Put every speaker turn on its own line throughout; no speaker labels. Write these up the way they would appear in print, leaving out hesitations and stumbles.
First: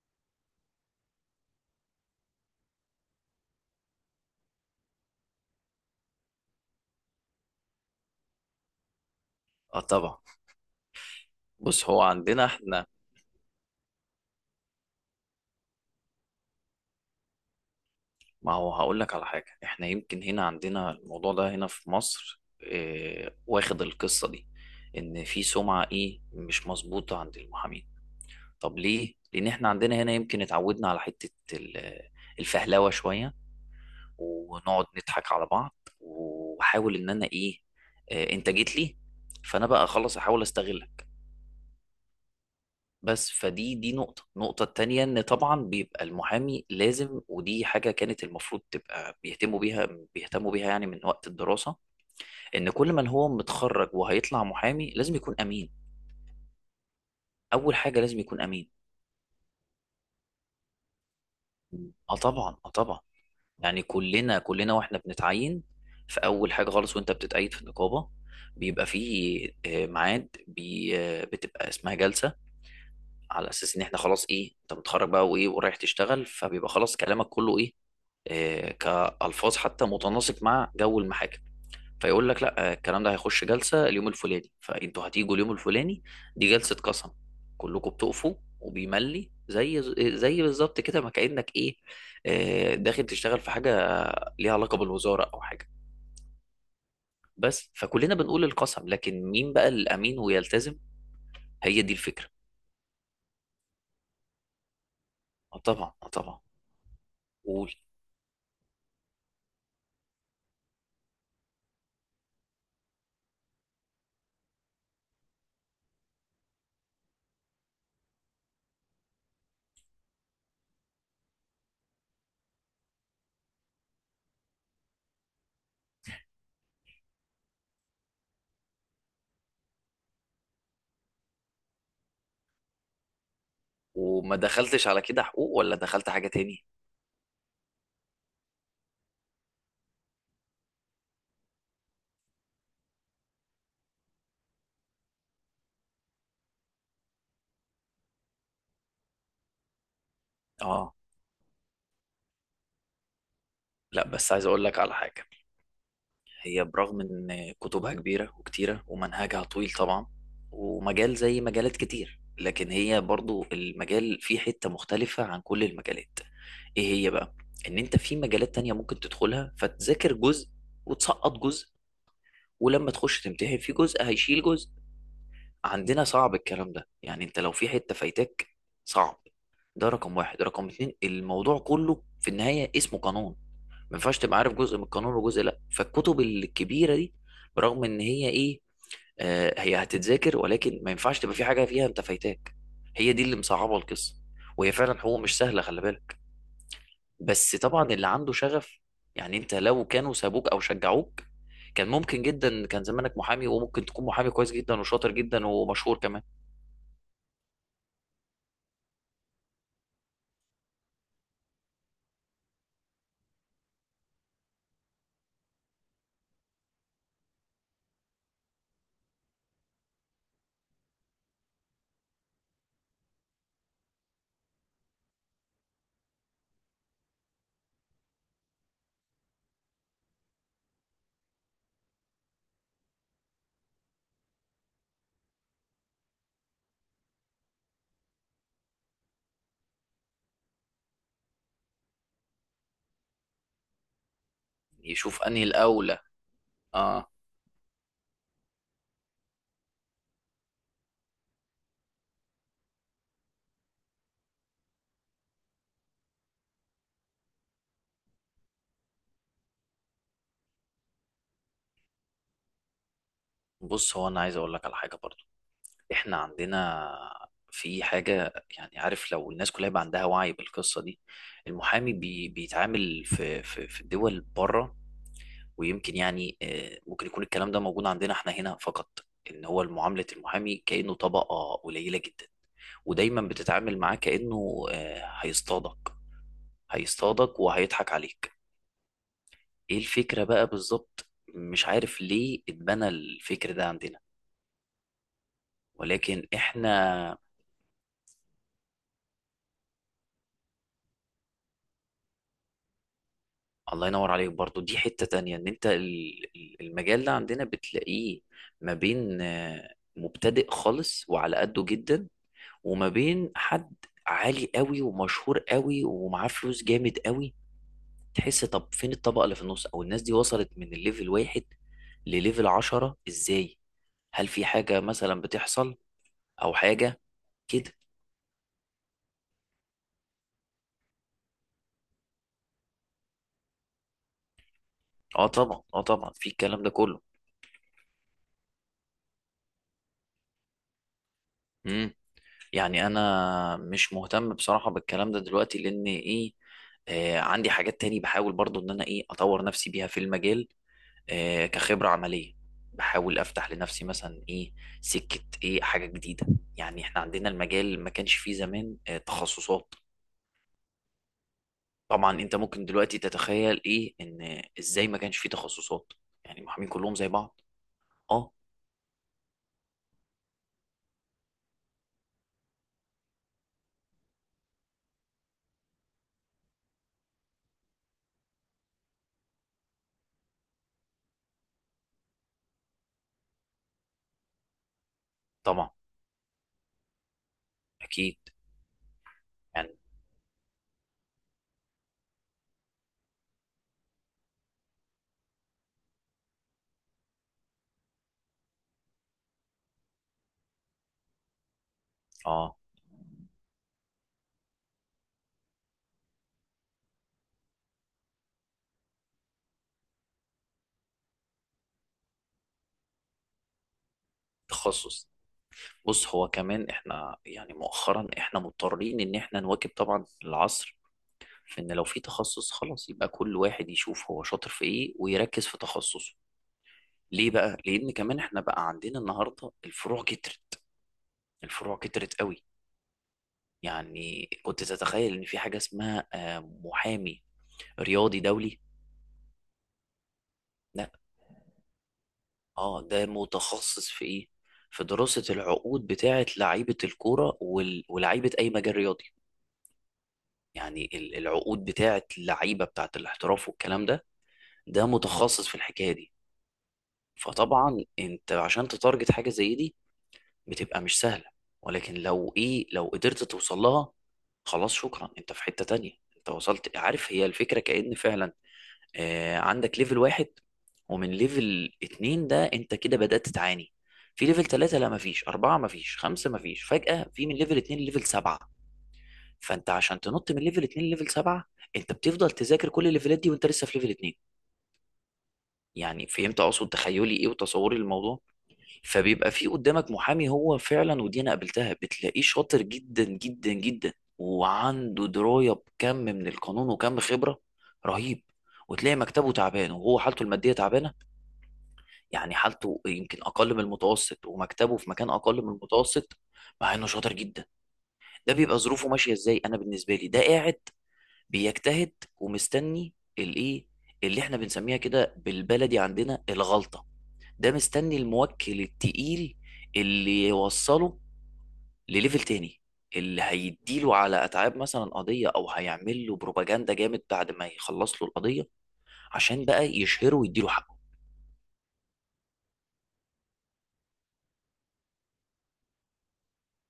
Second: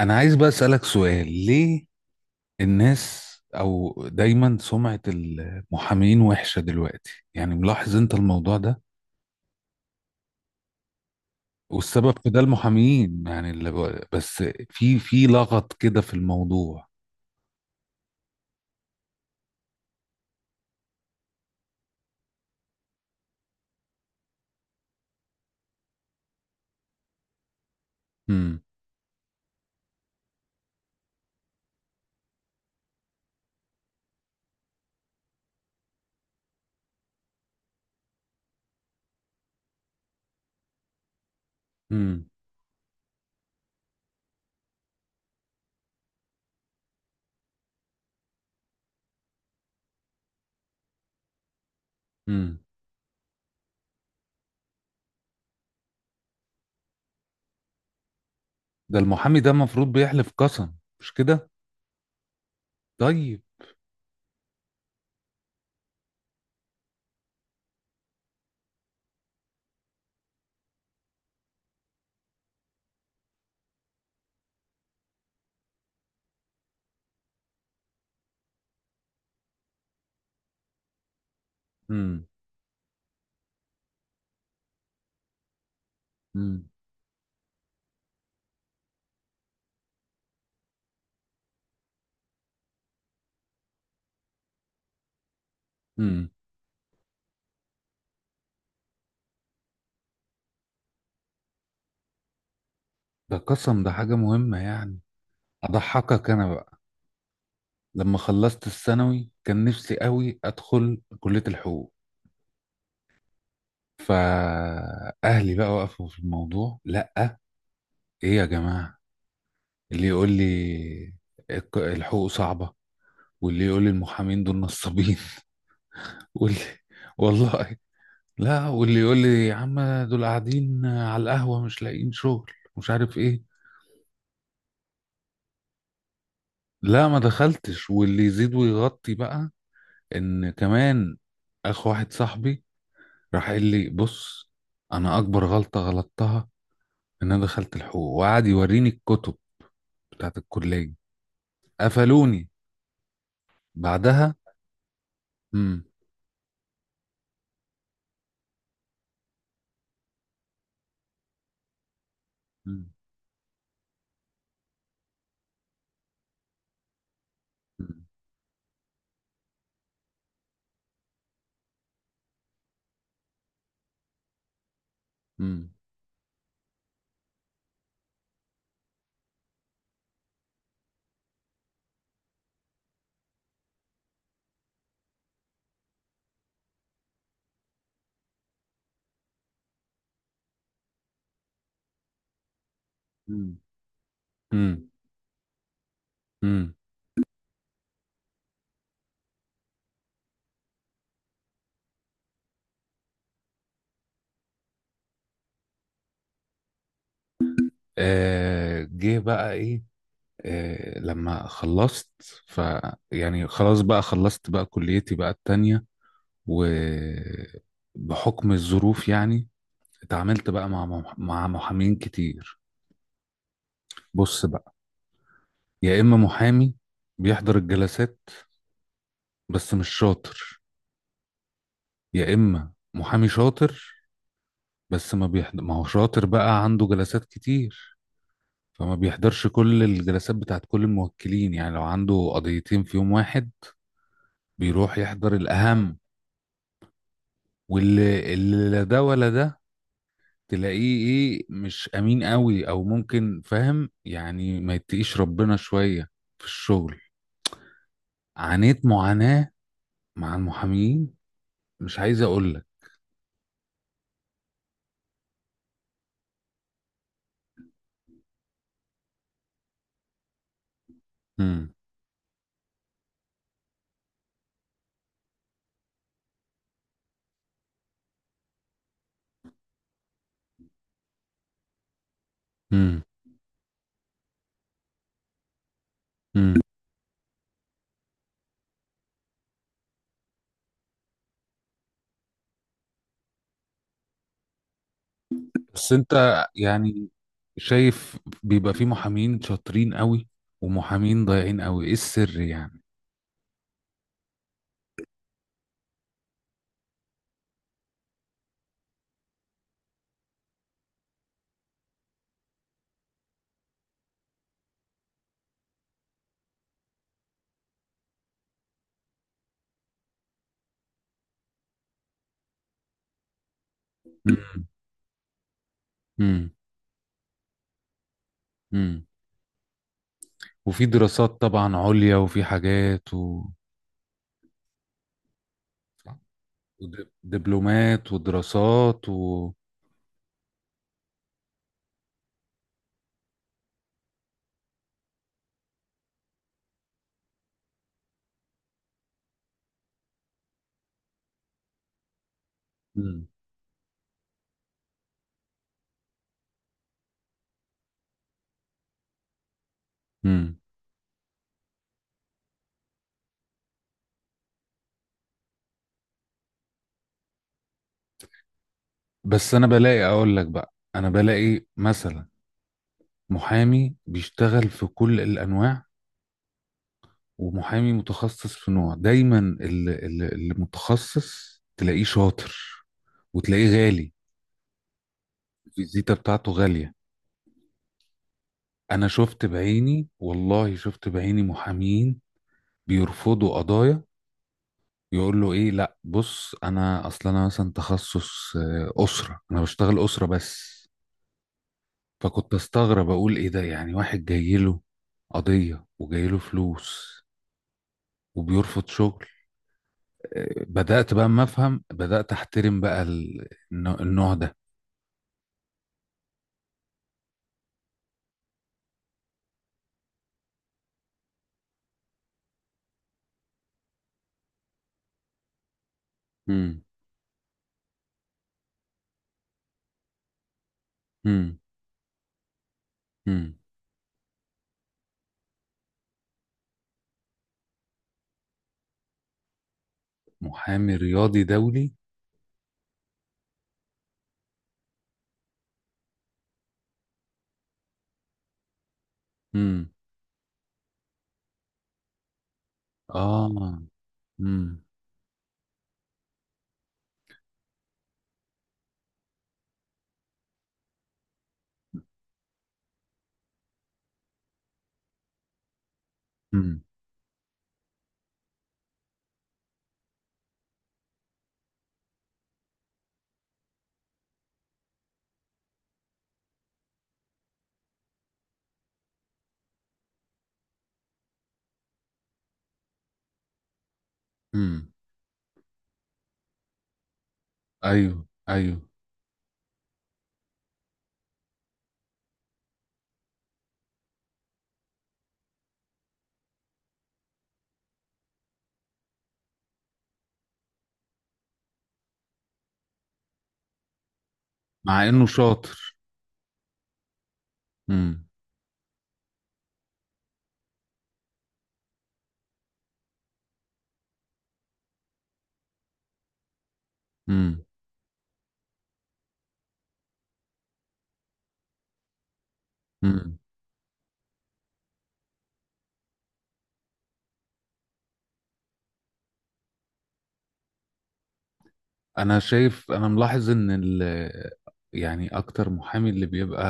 انا عايز بقى اسالك سؤال. ليه الناس او دايما سمعة المحامين وحشة دلوقتي؟ يعني ملاحظ انت الموضوع ده.
اه، طبعا. بص، هو
والسبب في ده
عندنا احنا.
المحامين، يعني اللي بس في لغط كده في الموضوع.
ما هو هقول لك على حاجه. احنا يمكن هنا عندنا الموضوع ده هنا في مصر، واخد القصه دي، ان في سمعه ايه مش مظبوطه عند المحامين.
امم.
طب ليه؟ لان احنا عندنا هنا يمكن اتعودنا على حته الفهلوه شويه، ونقعد نضحك على بعض، واحاول ان انا ايه، اه انت جيت لي، فانا بقى خلاص احاول استغلك.
امم.
بس فدي دي نقطة. النقطة التانية إن طبعا بيبقى المحامي لازم، ودي حاجة كانت المفروض تبقى بيهتموا بيها، بيهتموا بيها يعني من وقت الدراسة،
امم.
إن كل من هو متخرج وهيطلع محامي لازم يكون أمين. أول حاجة لازم يكون أمين.
ده المحامي ده المفروض بيحلف قسم، مش كده؟
اه طبعا، اه طبعا.
طيب.
يعني كلنا، كلنا واحنا بنتعين في اول حاجه خالص، وانت بتتقيد في النقابه، بيبقى فيه ميعاد بي آه، بتبقى اسمها جلسه، على اساس ان احنا خلاص ايه، انت متخرج بقى وايه ورايح تشتغل، فبيبقى خلاص كلامك كله ايه، كألفاظ حتى متناسق مع جو المحاكم.
امم.
فيقول لك لا الكلام ده هيخش جلسة اليوم الفلاني، فانتوا هتيجوا اليوم الفلاني، دي
امم.
جلسة قسم، كلكم بتقفوا، وبيملي زي بالظبط كده، ما كأنك ايه، داخل تشتغل في حاجة ليها علاقة بالوزارة او حاجة.
امم.
بس، فكلنا بنقول القسم، لكن مين بقى الامين ويلتزم؟ هي دي الفكرة.
ده قسم، ده حاجة مهمة يعني.
طبعا،
اضحكك
طبعا.
انا بقى.
قول.
لما خلصت الثانوي كان نفسي قوي ادخل كلية الحقوق، فأهلي بقى وقفوا في الموضوع. لأ، إيه يا جماعة؟ اللي يقول لي الحقوق صعبة، واللي يقول لي المحامين دول نصابين، واللي والله، لا، واللي يقول لي يا عم دول قاعدين على القهوة مش لاقيين شغل مش عارف إيه.
وما دخلتش على كده حقوق، ولا دخلت حاجة تاني.
لا، ما دخلتش. واللي يزيد ويغطي بقى إن كمان، أخ واحد صاحبي راح قال لي بص، أنا أكبر غلطة غلطتها إن أنا دخلت الحقوق، وقعد يوريني الكتب بتاعت الكلية.
اه،
قفلوني
لا بس
بعدها.
عايز اقول لك على حاجة.
مم.
هي برغم ان كتبها كبيره وكتيره ومنهجها طويل طبعا، ومجال زي مجالات كتير، لكن
مم.
هي برضو المجال فيه حته مختلفه عن كل المجالات. ايه هي بقى؟ ان
مم.
انت في مجالات تانية ممكن تدخلها فتذاكر جزء، وتسقط جزء، ولما تخش تمتحن في جزء هيشيل جزء. عندنا صعب الكلام ده، يعني انت لو في حتة فايتاك صعب. ده رقم واحد. رقم اتنين، الموضوع كله في النهاية اسمه قانون، ما ينفعش تبقى عارف جزء من القانون وجزء لا. فالكتب الكبيره دي برغم ان هي ايه، آه هي هتتذاكر، ولكن ما ينفعش تبقى في حاجه فيها انت فايتاك. هي دي اللي
مم.
مصعبه القصه. وهي
مم.
فعلا حقوق مش سهله، خلي بالك.
مم.
بس طبعا اللي عنده شغف، يعني انت لو كانوا سابوك او شجعوك، كان ممكن جدا كان زمانك محامي، وممكن تكون محامي كويس جدا، وشاطر جدا، ومشهور كمان.
آه، جه بقى ايه؟ آه، لما خلصت، ف يعني خلاص بقى خلصت بقى كليتي بقى التانية، وبحكم الظروف يعني اتعاملت بقى مع مع محامين كتير. بص بقى، يا اما محامي بيحضر الجلسات بس مش شاطر، يا اما محامي شاطر بس ما بيحضر. ما هو شاطر بقى عنده جلسات كتير، فما بيحضرش كل الجلسات بتاعت كل الموكلين. يعني لو عنده قضيتين في يوم واحد بيروح
يشوف
يحضر
انهي
الأهم.
الاولى. اه.
واللي لا ده ولا ده، تلاقيه ايه، مش أمين قوي، أو ممكن فاهم يعني ما يتقيش ربنا شوية في الشغل. عانيت معاناة مع المحامين، مش عايز أقول لك.
بص، هو انا عايز اقول لك على حاجه برضه. احنا عندنا في حاجة، يعني عارف لو الناس كلها يبقى عندها وعي بالقصة دي.
مم.
المحامي بيتعامل في الدول بره، ويمكن يعني ممكن يكون الكلام ده موجود عندنا احنا هنا فقط، ان هو معاملة المحامي كأنه طبقة قليلة جدا،
مم.
ودايما بتتعامل معاه كأنه هيصطادك.
مم.
هيصطادك وهيضحك عليك. ايه الفكرة بقى بالظبط؟ مش عارف ليه اتبنى الفكر ده عندنا،
بس
ولكن
أنت يعني
احنا،
شايف بيبقى في محامين شاطرين قوي، ومحامين ضايعين قوي، ايه السر يعني؟
الله ينور عليك برضو، دي حتة تانية ان انت المجال ده عندنا بتلاقيه ما بين مبتدئ خالص وعلى قده جدا، وما بين حد عالي قوي ومشهور قوي ومعاه فلوس جامد قوي. تحس طب فين الطبقة اللي في النص؟ او الناس دي وصلت من الليفل واحد لليفل عشرة ازاي؟ هل في
مم.
حاجة مثلا بتحصل
مم.
او حاجة كده؟
مم. وفي دراسات طبعا عليا، وفي حاجات و...
اه طبعا، اه طبعا، في الكلام ده كله.
ودبلومات ودراسات و...
يعني انا مش مهتم بصراحة بالكلام ده دلوقتي لان ايه، آه عندي حاجات تاني بحاول برضو ان انا ايه اطور نفسي بيها في المجال، آه كخبرة عملية. بحاول
مم.
افتح لنفسي مثلا ايه، سكة ايه، حاجة جديدة. يعني احنا عندنا المجال ما كانش فيه زمان آه تخصصات.
مم.
طبعا انت ممكن دلوقتي تتخيل ايه ان ازاي ما كانش فيه تخصصات، يعني المحامين كلهم زي بعض. اه.
بس انا بلاقي، اقول لك بقى، انا بلاقي مثلا محامي بيشتغل في كل الانواع، ومحامي متخصص في نوع. دايما اللي متخصص تلاقيه شاطر وتلاقيه غالي.
طبعا.
الفيزيتا بتاعته غالية.
اكيد.
انا شفت
يعني
بعيني، والله شفت بعيني، محامين بيرفضوا قضايا. يقول له ايه؟ لا بص، انا اصلا انا مثلا تخصص اسره، انا بشتغل اسره بس. فكنت
اه.
استغرب اقول ايه ده؟ يعني واحد جاي له قضيه وجاي له فلوس وبيرفض شغل. بدات بقى اما افهم، بدات احترم بقى النوع ده.
تخصص. بص، هو كمان احنا يعني مؤخرا احنا مضطرين ان احنا نواكب طبعا العصر، في ان لو في تخصص خلاص يبقى كل واحد يشوف هو شاطر في ايه، ويركز في تخصصه.
امم.
ليه بقى؟ لان كمان احنا بقى عندنا النهارده الفروع كترت.
امم.
الفروع كترت قوي.
امم.
يعني كنت تتخيل ان في حاجه اسمها محامي رياضي دولي؟ لا.
محامي رياضي دولي؟
اه، ده متخصص في ايه؟ في دراسه العقود بتاعه لعيبه الكوره ولاعيبه اي مجال رياضي.
امم.
يعني العقود بتاعه اللعيبه بتاعه الاحتراف
اه.
والكلام ده،
امم.
ده متخصص في الحكايه دي. فطبعا انت عشان تتارجت حاجه زي دي، بتبقى مش سهله، ولكن لو ايه، لو قدرت توصل لها خلاص شكرا، انت في حته تانية. انت وصلت
امم.
عارف هي الفكره، كأن فعلا آه عندك ليفل واحد، ومن ليفل اتنين ده انت كده بدأت تعاني. في ليفل تلاتة لا، مفيش أربعة، مفيش خمسة، مفيش، فجأة في من ليفل اتنين ليفل سبعة. فانت عشان تنط من ليفل 2 لليفل 7، انت بتفضل تذاكر كل الليفلات دي وانت لسه في ليفل 2.
امم.
يعني فهمت اقصد؟ تخيلي ايه وتصوري للموضوع.
ايوه، ايوه.
فبيبقى في قدامك محامي هو فعلا، ودي انا قابلتها، بتلاقيه شاطر جدا جدا جدا، وعنده درايه بكم من القانون، وكم خبره رهيب، وتلاقي مكتبه تعبان، وهو حالته الماديه تعبانه، يعني حالته يمكن اقل من المتوسط، ومكتبه في
مع
مكان
انه
اقل من
شاطر.
المتوسط. مع انه شاطر جدا.
امم.
ده بيبقى ظروفه ماشيه ازاي؟ انا بالنسبه لي، ده قاعد بيجتهد، ومستني الايه، اللي احنا بنسميها كده بالبلدي عندنا الغلطة. ده
امم.
مستني الموكل التقيل، اللي يوصله لليفل تاني، اللي
امم.
هيديله على اتعاب مثلا قضية، او هيعمل له بروباجندا جامد بعد ما يخلص له القضية، عشان بقى يشهره ويديله حقه.
انا ملاحظ ان يعني اكتر محامي اللي بيبقى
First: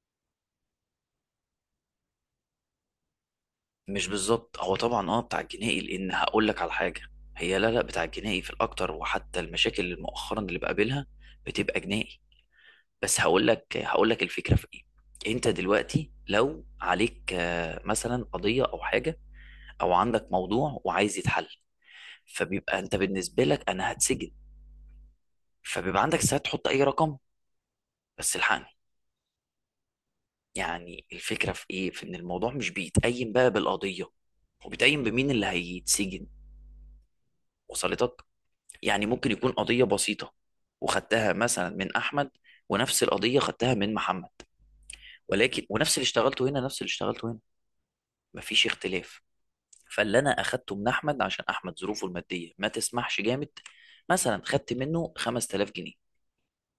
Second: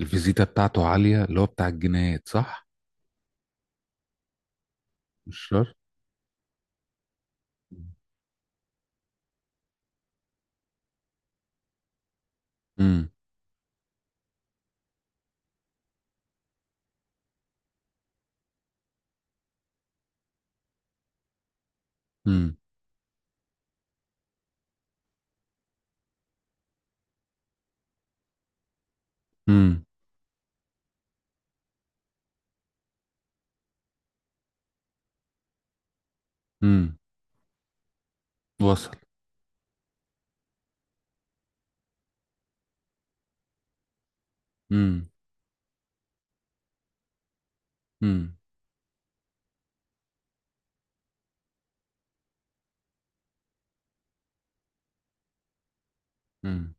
الفيزيتا بتاعته عالية اللي هو بتاع الجنايات، صح؟
مش بالظبط، هو طبعا اه بتاع
مش شرط.
الجنائي، لان هقول لك على حاجة، هي لا لا بتاع الجنائي في الاكتر، وحتى المشاكل اللي مؤخرا اللي بقابلها بتبقى جنائي.
امم.
بس هقول لك الفكره في ايه. انت دلوقتي لو عليك مثلا قضيه او حاجه، او عندك موضوع وعايز يتحل،
امم.
فبيبقى انت بالنسبه لك انا هتسجن، فبيبقى عندك ساعه تحط اي رقم، بس الحقني.
امم.
يعني الفكره في ايه، في ان الموضوع مش بيتقيم بقى بالقضيه، وبيتقيم بمين اللي هيتسجن.
امم.
وصلتك؟
وصل.
يعني ممكن يكون قضيه بسيطه، وخدتها مثلا من احمد، ونفس القضيه خدتها من محمد،
امم.
ولكن ونفس اللي اشتغلته هنا، نفس اللي اشتغلته هنا،
امم.
مفيش اختلاف. فاللي انا اخدته من احمد عشان احمد ظروفه الماديه ما تسمحش جامد، مثلا خدت منه 5000 جنيه،
امم.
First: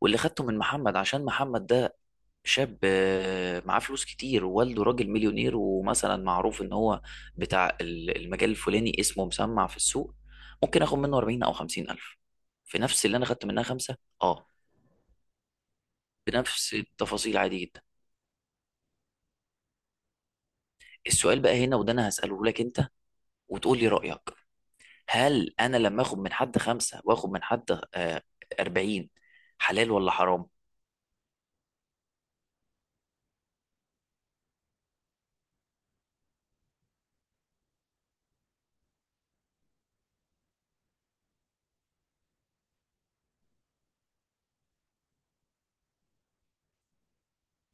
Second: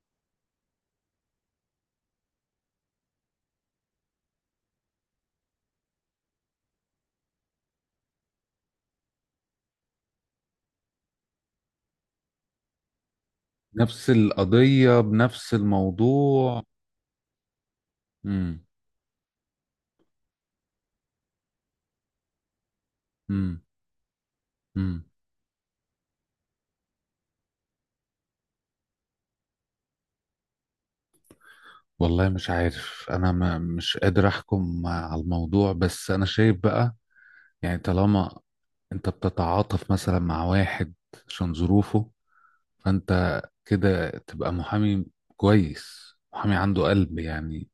واللي خدته من محمد عشان محمد ده شاب معاه فلوس كتير، ووالده راجل مليونير، ومثلا معروف ان هو بتاع المجال الفلاني، اسمه مسمع في السوق، ممكن اخد منه 40 او 50 الف، في نفس اللي انا خدت منها خمسة
نفس
اه،
القضية بنفس الموضوع.
بنفس التفاصيل، عادي جدا.
امم.
السؤال بقى هنا، وده انا هسأله لك انت،
امم.
وتقول لي رأيك،
امم.
هل انا لما اخد من حد خمسة، واخد من حد 40، حلال ولا حرام؟
والله مش عارف، انا ما مش قادر احكم على الموضوع، بس انا شايف بقى. يعني طالما انت بتتعاطف مثلا مع واحد عشان ظروفه، فانت كده تبقى محامي كويس، محامي عنده قلب يعني.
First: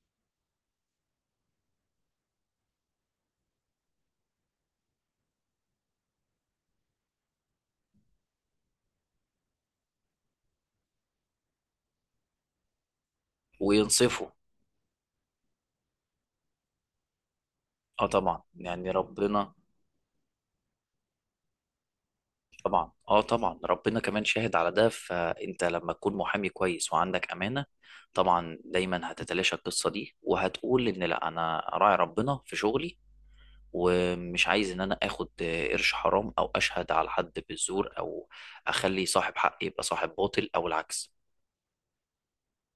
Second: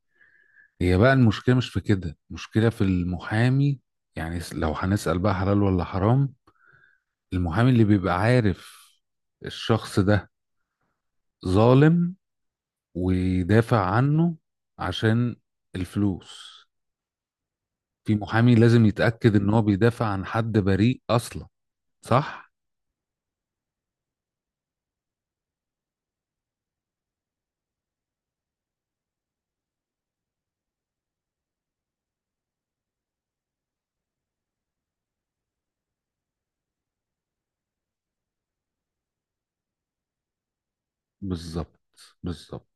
هي بقى المشكلة مش في كده، المشكلة في المحامي. يعني لو هنسأل بقى حلال ولا حرام؟ المحامي اللي بيبقى عارف الشخص ده ظالم ويدافع
وينصفوا.
عنه عشان الفلوس.
اه
في
طبعا،
محامي لازم
يعني
يتأكد ان
ربنا،
هو بيدافع عن حد بريء اصلا، صح؟
طبعا اه طبعا، ربنا كمان شاهد على ده. فانت لما تكون محامي كويس وعندك امانة، طبعا دايما هتتلاشى القصة دي، وهتقول ان لا انا راعي ربنا في شغلي، ومش عايز ان انا اخد قرش حرام، او اشهد على حد بالزور، او اخلي صاحب حق يبقى صاحب باطل او العكس.
بالظبط. بالظبط.